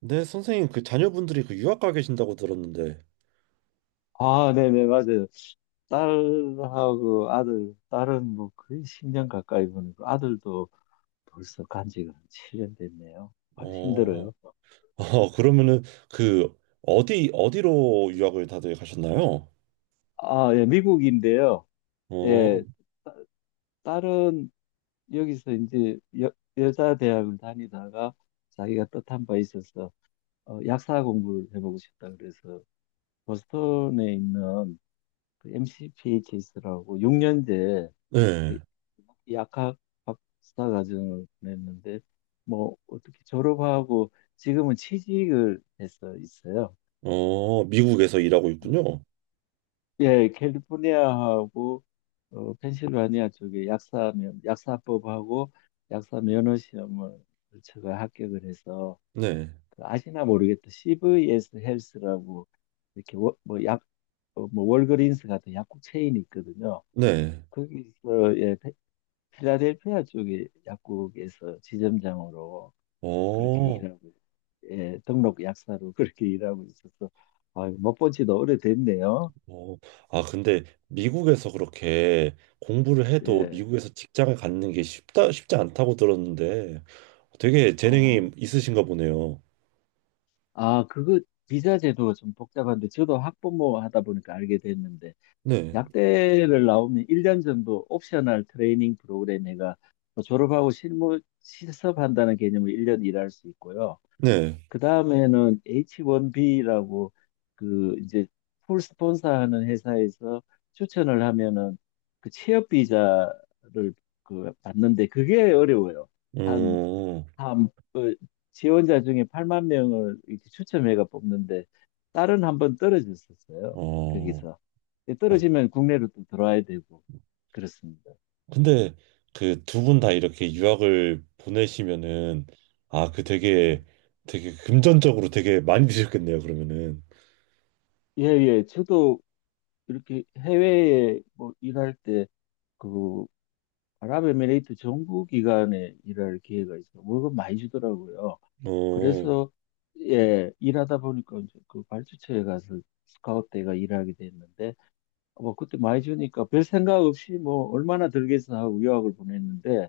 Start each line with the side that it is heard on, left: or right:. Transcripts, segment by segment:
right: 네, 선생님, 그 자녀분들이 그 유학 가 계신다고 들었는데,
left: 아, 네네, 맞아요. 딸하고 아들, 딸은 뭐 거의 10년 가까이 보내고 아들도 벌써 간 지가 한 7년 됐네요. 아주
right: 어,
left: 힘들어요.
right: 아, 그러면은 그 어디 어디로 유학을 다들 가셨나요?
left: 아, 예, 미국인데요.
right: 어,
left: 예, 딸은 여기서 이제 여자 대학을 다니다가 자기가 뜻한 바 있어서 약사 공부를 해보고 싶다 그래서 보스턴에 있는 그 MCPHS라고 6년제 그
right: 네,
left: 약학 박사 과정을 보냈는데 뭐 어떻게 졸업하고 지금은 취직을 해서 있어요.
right: 어, 미국에서 일하고
left: 네.
right: 있군요.
left: 예, 캘리포니아하고 펜실바니아 쪽에 약사면 약사법하고 약사 면허 시험을 제가 합격을 해서
right: 네,
left: 그 아시나 모르겠다. CVS 헬스라고 이렇게 뭐약 뭐 월그린스 같은 약국 체인이 있거든요.
right: 네,
left: 거기서 예, 필라델피아 쪽의 약국에서 지점장으로 그렇게
right: 어,
left: 일하고, 예, 등록 약사로 그렇게 일하고 있어서, 아, 못본 지도 오래됐네요.
right: 어, 아, 근데 미국에서 그렇게 공부를 해도
left: 예,
right: 미국에서 직장을 갖는 게 쉽다 쉽지 않다고 들었는데, 되게
left: 어,
right: 재능이 있으신가 보네요.
left: 그거 비자 제도가 좀 복잡한데, 저도 학부모 하다 보니까 알게 됐는데,
right: 네,
left: 약대를 나오면 1년 정도 옵셔널 트레이닝 프로그램에가 뭐 졸업하고 실무 실습한다는 개념으로 1년 일할 수 있고요.
right: 네,
left: 그 다음에는 H1B라고 그 이제 풀 스폰서하는 회사에서 추천을 하면은 그 취업 비자를 그 받는데 그게 어려워요. 한,
right: 음,
left: 한, 어, 지원자 중에 8만 명을 이렇게 추첨해가 뽑는데 딸은 한 번 떨어졌었어요.
right: 어.
left: 거기서.
right: 아,
left: 떨어지면 국내로 또 들어와야 되고 그렇습니다.
right: 근데 그 두 분 다 이렇게 유학을 보내시면은 아, 그
left: 네.
right: 되게 되게 금전적으로 되게 많이 드셨겠네요, 그러면은.
left: 예, 예. 저도 이렇게 해외에 뭐 일할 때그 아랍에미레이트 정부 기관에 일할 기회가 있어. 월급 많이 주더라고요.
right: 어,
left: 그래서 예, 일하다 보니까 이제 그 발주처에 가서 스카웃대가 일하게 됐는데 뭐 그때 많이 주니까 별 생각 없이 뭐 얼마나 들겠어 하고 유학을 보냈는데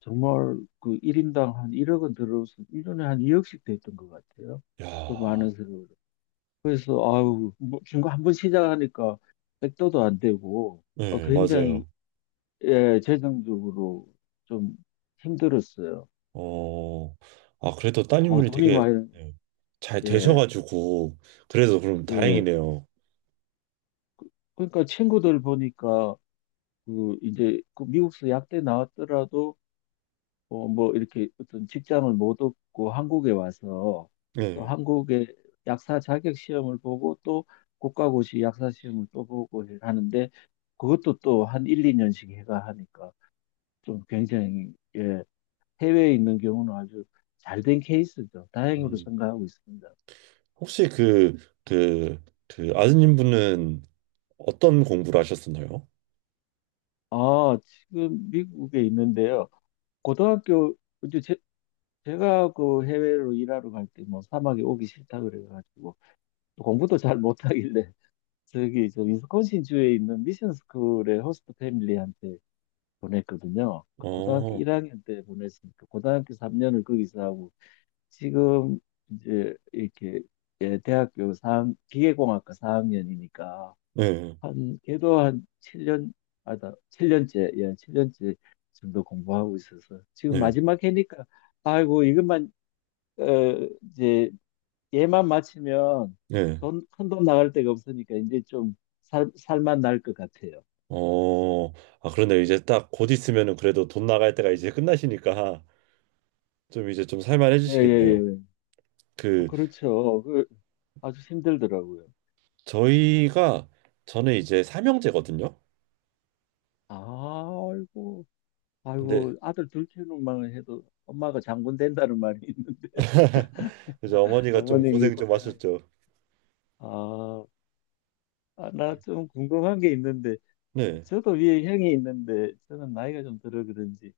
left: 정말 그 1인당 한 1억은 들어서 1년에 한 2억씩 됐던 것 같아요. 그
right: 야,
left: 많은 세월을. 그래서 아유, 뭐 지금 한번 시작하니까 백도도 안 되고
right: 네,
left: 굉장히
right: 맞아요.
left: 예, 재정적으로 좀 힘들었어요.
right: 어, 아, 그래도
left: 아,
right: 따님분이
left: 돈이
right: 되게
left: 많이,
right: 네, 잘
left: 예,
right: 되셔가지고, 그래도 그럼
left: 예.
right: 다행이네요.
left: 그러니까 친구들 보니까, 그, 이제, 그 미국에서 약대 나왔더라도, 어, 뭐, 이렇게 어떤 직장을 못 얻고 한국에 와서, 또
right: 네.
left: 한국의 약사 자격 시험을 보고, 또 국가고시 약사 시험을 또 보고 하는데, 그것도 또 한 1, 2년씩 해가 하니까, 좀 굉장히, 예, 해외에 있는 경우는 아주 잘 된 케이스죠. 다행으로
right: 음,
left: 생각하고 있습니다.
right: 혹시 그, 그, 그 아드님 분은 어떤 공부를 하셨었나요?
left: 아, 지금 미국에 있는데요. 고등학교, 이제 제가 그 해외로 일하러 갈 때 뭐 사막에 오기 싫다 그래가지고 공부도 잘 못하길래 저기 저 위스콘신 주에 있는 미션 스쿨의 호스트 패밀리한테 보냈거든요. 고등학교
right: 어,
left: 1학년 때 보냈으니까 고등학교 3년을 거기서 하고 지금 이제 이렇게 예, 기계공학과 4학년이니까
right: 네,
left: 한, 걔도 한 7년, 아, 나 7년째 예, 7년째 정도 공부하고 있어서. 지금
right: 네,
left: 마지막 해니까, 아이고, 이것만, 어, 이제, 얘만 마치면
right: 네.
left: 돈, 큰 돈 나갈 데가 없으니까 이제 좀 살만 날 것 같아요.
right: 어, 아, 그런데 이제 딱 곧 있으면은 그래도 돈 나갈 때가 이제 끝나시니까 좀 이제 좀
left: 예, 예,
right: 살만해지시겠네요.
left: 예. 예.
right: 그
left: 그렇죠. 그, 아주 힘들더라고요.
right: 저희가 저는 이제 삼형제거든요.
left: 아이고,
right: 근데
left: 아이고, 아들 둘 키우는만 해도 엄마가 장군 된다는 말이 있는데,
right: 이제 어머니가 좀
left: 어머님이
right: 고생 좀
left: 고생하시
right: 하셨죠.
left: 아, 아, 나 좀 궁금한 게 있는데,
right: 네,
left: 저도 위에 형이 있는데 저는 나이가 좀 들어 그런지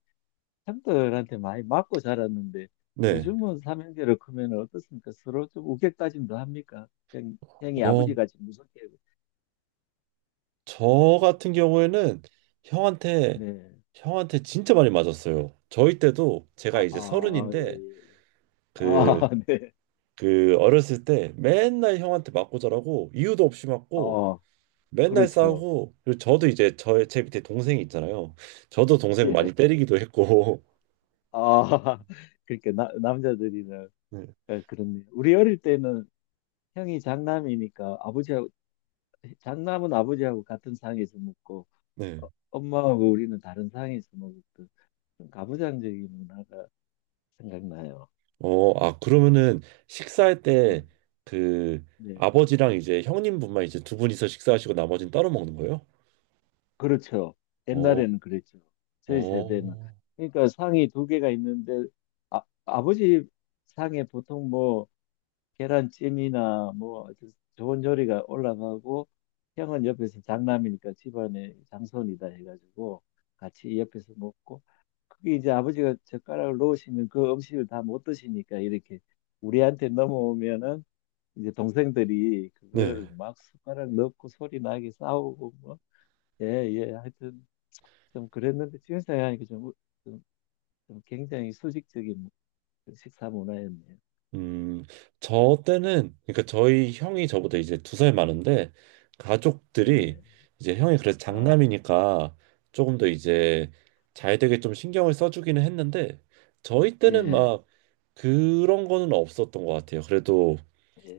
left: 형들한테 많이 맞고 자랐는데
right: 네.
left: 요즘은 삼형제로 크면 어떻습니까? 서로 좀 우격다짐도 합니까? 형이
right: 어,
left: 아버지같이 무섭게
right: 저 같은 경우에는 형한테
left: 네.
right: 형한테 진짜 많이 맞았어요. 저희 때도 제가
left: 아,
right: 이제
left: 아, 예,
right: 서른인데
left: 예. 예. 아,
right: 그
left: 네.
right: 그 어렸을 때 맨날 형한테 맞고 자라고 이유도 없이 맞고
left: 어,
right: 맨날
left: 그렇죠.
right: 싸우고, 그리고 저도 이제 저의 제 밑에 동생이 있잖아요. 저도 동생
left: 예.
right: 많이 때리기도 했고.
left: 아, 그러니까 남자들이나
right: 네.
left: 예, 그렇네요. 우리 어릴 때는 형이 장남이니까 아버지하고 장남은 아버지하고 같은 상에서 먹고
right: 네.
left: 엄마하고 우리는 다른 상에서 먹었던 가부장적인 문화가 생각나요.
right: 어, 아 그러면은 식사할 때
left: 음.
right: 그
left: 네,
right: 아버지랑 이제 형님분만 이제 두 분이서 식사하시고 나머지는 따로 먹는 거예요?
left: 그렇죠.
right: 어,
left: 옛날에는 그랬죠. 저희 세대는.
right: 어.
left: 그러니까 상이 두 개가 있는데, 아, 아버지 상에 보통 뭐, 계란찜이나 뭐, 아주 좋은 요리가 올라가고, 형은 옆에서 장남이니까 집안의 장손이다 해가지고, 같이 옆에서 먹고, 그게 이제 아버지가 젓가락을 놓으시면 그 음식을 다 못 드시니까 이렇게 우리한테 넘어오면은, 이제 동생들이
right: 네.
left: 그거를 막 숟가락 넣고 소리 나게 싸우고 뭐, 예, 예, 하여튼 좀 그랬는데 지금 생각하니까 좀, 좀 굉장히 수직적인 식사 문화였네요.
right: 음, 저 때는, 그러니까 저희 형이 저보다 이제 두 살 많은데, 가족들이
left: 예,
right: 이제 형이 그래서
left: 아,
right: 장남이니까 조금 더
left: 예,
right: 이제 잘 되게 좀 신경을 써주기는 했는데, 저희 때는
left: 예,
right: 막 그런 거는 없었던 것 같아요. 그래도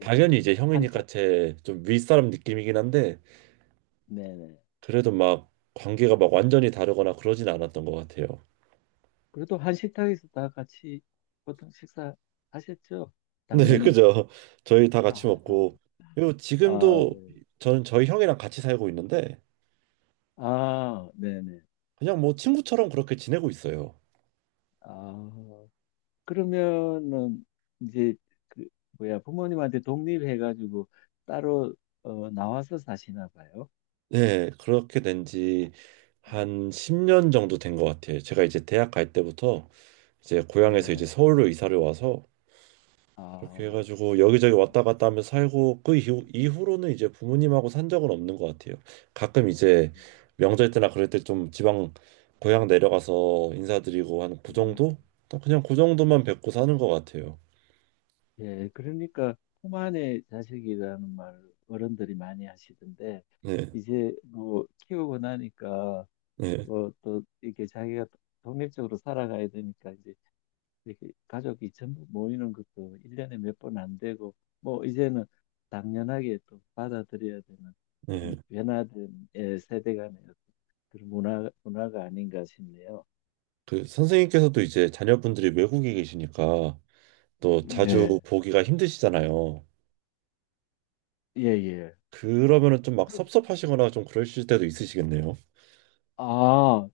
right: 당연히 이제
left: 한참,
right: 형이니까 제 좀 윗사람 느낌이긴 한데,
left: 네네.
right: 그래도 막 관계가 막 완전히 다르거나 그러진 않았던 것 같아요.
left: 그래도 한 식탁에서 다 같이 보통 식사 하셨죠?
right: 네,
left: 당연히.
right: 그죠. 저희 다 같이
left: 아,
right: 먹고,
left: 아,
right: 그리고
left: 아,
right: 지금도 저는 저희 형이랑 같이 살고 있는데,
left: 아, 네네.
right: 그냥 뭐 친구처럼 그렇게 지내고 있어요.
left: 아, 그러면은 이제 그 뭐야 부모님한테 독립해가지고 따로 나와서 사시나 봐요.
right: 네, 그렇게 된지 한 10년 정도 된 것 같아요. 제가 이제 대학 갈 때부터 이제 고향에서 이제
left: 네.
right: 서울로 이사를 와서 그렇게
left: 아,
right: 해가지고 여기저기 왔다 갔다 하며 살고 그 이후로는 이제 부모님하고 산 적은 없는 것 같아요. 가끔 이제 명절 때나 그럴 때 좀 지방 고향 내려가서 인사드리고 한 그
left: 음,
right: 정도? 또 그냥 그 정도만 뵙고 사는 것 같아요.
left: 예. 그러니까 품 안의 자식이라는 말 어른들이 많이 하시던데
right: 네,
left: 이제 뭐 키우고 나니까
right: 네,
left: 또 이렇게 자기가 독립적으로 살아가야 되니까 이제 이렇게 가족이 전부 모이는 것도 일년에 몇 번 안 되고, 뭐, 이제는 당연하게 또 받아들여야 되는
right: 네.
left: 그런 변화된 예, 세대 간의 어떤 그런 문화가 아닌가 싶네요.
right: 그 선생님께서도 이제 자녀분들이 외국에 계시니까 또 자주
left: 예,
right: 보기가 힘드시잖아요.
left: 예, 예.
right: 그러면은 좀 막
left: 그리고,
right: 섭섭하시거나 좀 그러실 때도 있으시겠네요.
left: 아,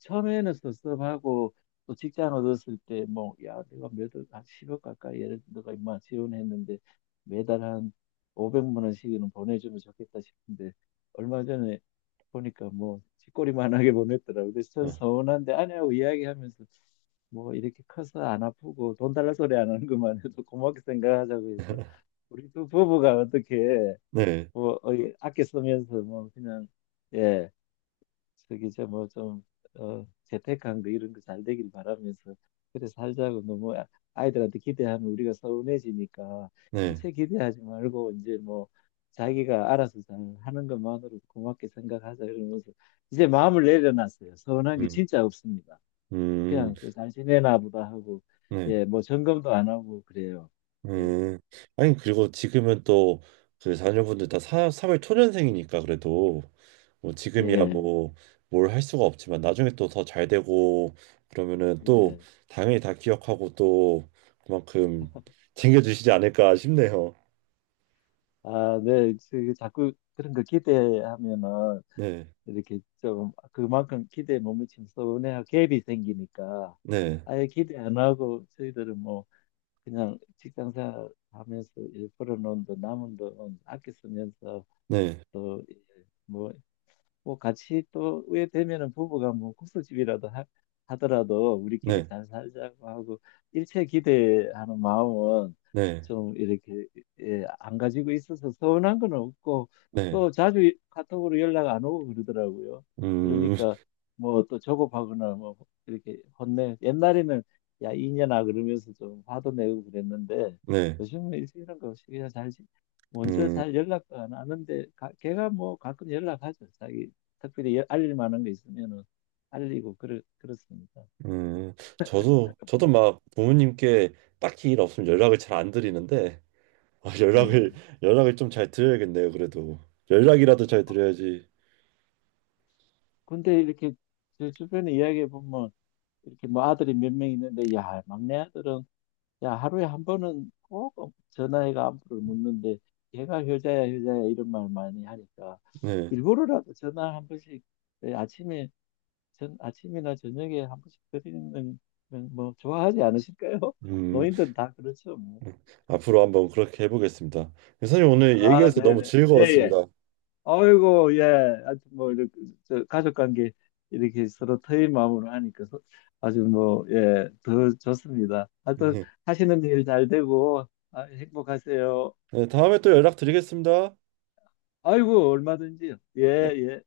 left: 처음에는 섭섭하고 또 직장 얻었을 때 뭐 야 내가 몇억 한 10억 가까이 예를 들어 내가 인마 지원했는데 매달 한 500만 원씩은 보내주면 좋겠다 싶은데 얼마 전에 보니까 뭐 쥐꼬리만하게 보냈더라고요. 그래서 전
right: 어.
left: 서운한데 아내하고 이야기하면서 뭐 이렇게 커서 안 아프고 돈 달라 소리 안 하는 것만 해도 고맙게 생각하자고 해서 우리 두 부부가 어떻게
right: 네,
left: 뭐 아껴 쓰면서 뭐 그냥 예 저기 저 뭐좀 재택한 거 이런 거 잘 되길 바라면서 그래 살자고 아이들한테 기대하면 우리가 서운해지니까
right: 네,
left: 일체 기대하지 말고 이제 뭐 자기가 알아서 잘 하는 것만으로 고맙게 생각하자 이러면서 이제 마음을 내려놨어요. 서운한 게
right: 음,
left: 진짜 없습니다.
right: 음,
left: 그냥 저 잘 지내나 보다 하고
right: 네,
left: 예 뭐 점검도 안 하고 그래요. 예
right: 음. 아니, 그리고 지금은 또 그 자녀분들 다 사회 초년생이니까 그래도 뭐 지금이야
left: 네
right: 뭐 뭘 할 수가 없지만 나중에 또 더 잘 되고 그러면은 또
left: 네
right: 당연히 다 기억하고 또 그만큼 챙겨주시지 않을까 싶네요.
left: 아 네 자꾸 그런 거 기대하면은
right: 네,
left: 이렇게 좀 그만큼 기대에 못 미치면 서운해하고 갭이 생기니까
right: 네,
left: 아예 기대 안 하고 저희들은 뭐 그냥 직장 생활 하면서 일 벌어놓은 돈 남은 돈 아껴 쓰면서
right: 네,
left: 또뭐 뭐 같이 또 후회 되면은 부부가 뭐 국수집이라도 하더라도 우리끼리
right: 네,
left: 잘 살자고 하고 일체 기대하는 마음은
right: 네.
left: 좀 이렇게 예, 안 가지고 있어서 서운한 건 없고
right: 네,
left: 또 자주 카톡으로 연락 안 오고 그러더라고요.
right: 음,
left: 그러니까 뭐 또 조급하거나 뭐 이렇게 혼내 옛날에는 야 이년아 그러면서 좀 화도 내고 그랬는데
right: 네,
left: 요즘은 일찍 이런 거 없이 먼저
right: 음,
left: 잘 연락도 안 하는데 걔가 뭐 가끔 연락하죠. 자기 특별히 알릴 만한 게 있으면은 알리고 그렇습니다.
right: 음, 저도 막 부모님께 딱히 일 없으면 연락을 잘 안 드리는데 아, 연락을
left: 네.
right: 연락을 좀 잘 드려야겠네요. 그래도 연락이라도 잘
left: 아,
right: 드려야지.
left: 근데 이렇게 제 주변에 이야기해 보면 이렇게 뭐 아들이 몇 명 있는데 야 막내 아들은 야 하루에 한 번은 꼭 전화해가 안부를 묻는데 걔가 효자야 효자야 이런 말 많이 하니까
right: 네,
left: 일부러라도 전화 한 번씩 예, 아침에 전 아침이나 저녁에 한 번씩 드리는 건뭐 좋아하지 않으실까요?
right: 음,
left: 노인들은 다 그렇죠 뭐.
right: 음. 앞으로 한번 그렇게 해보겠습니다. 선생님 오늘
left: 아
right: 얘기해서 너무
left: 네네 예예
right: 즐거웠습니다.
left: 아이고, 예. 아주 뭐, 이렇게, 저, 가족 관계 이렇게 서로 터인 마음으로 하니까 아주 뭐, 예, 더 좋습니다. 하여튼 하시는 일 잘 되고, 아, 행복하세요.
right: 네, 다음에 또 연락드리겠습니다.
left: 아이고, 얼마든지요. 예,
right: 네.
left: 예.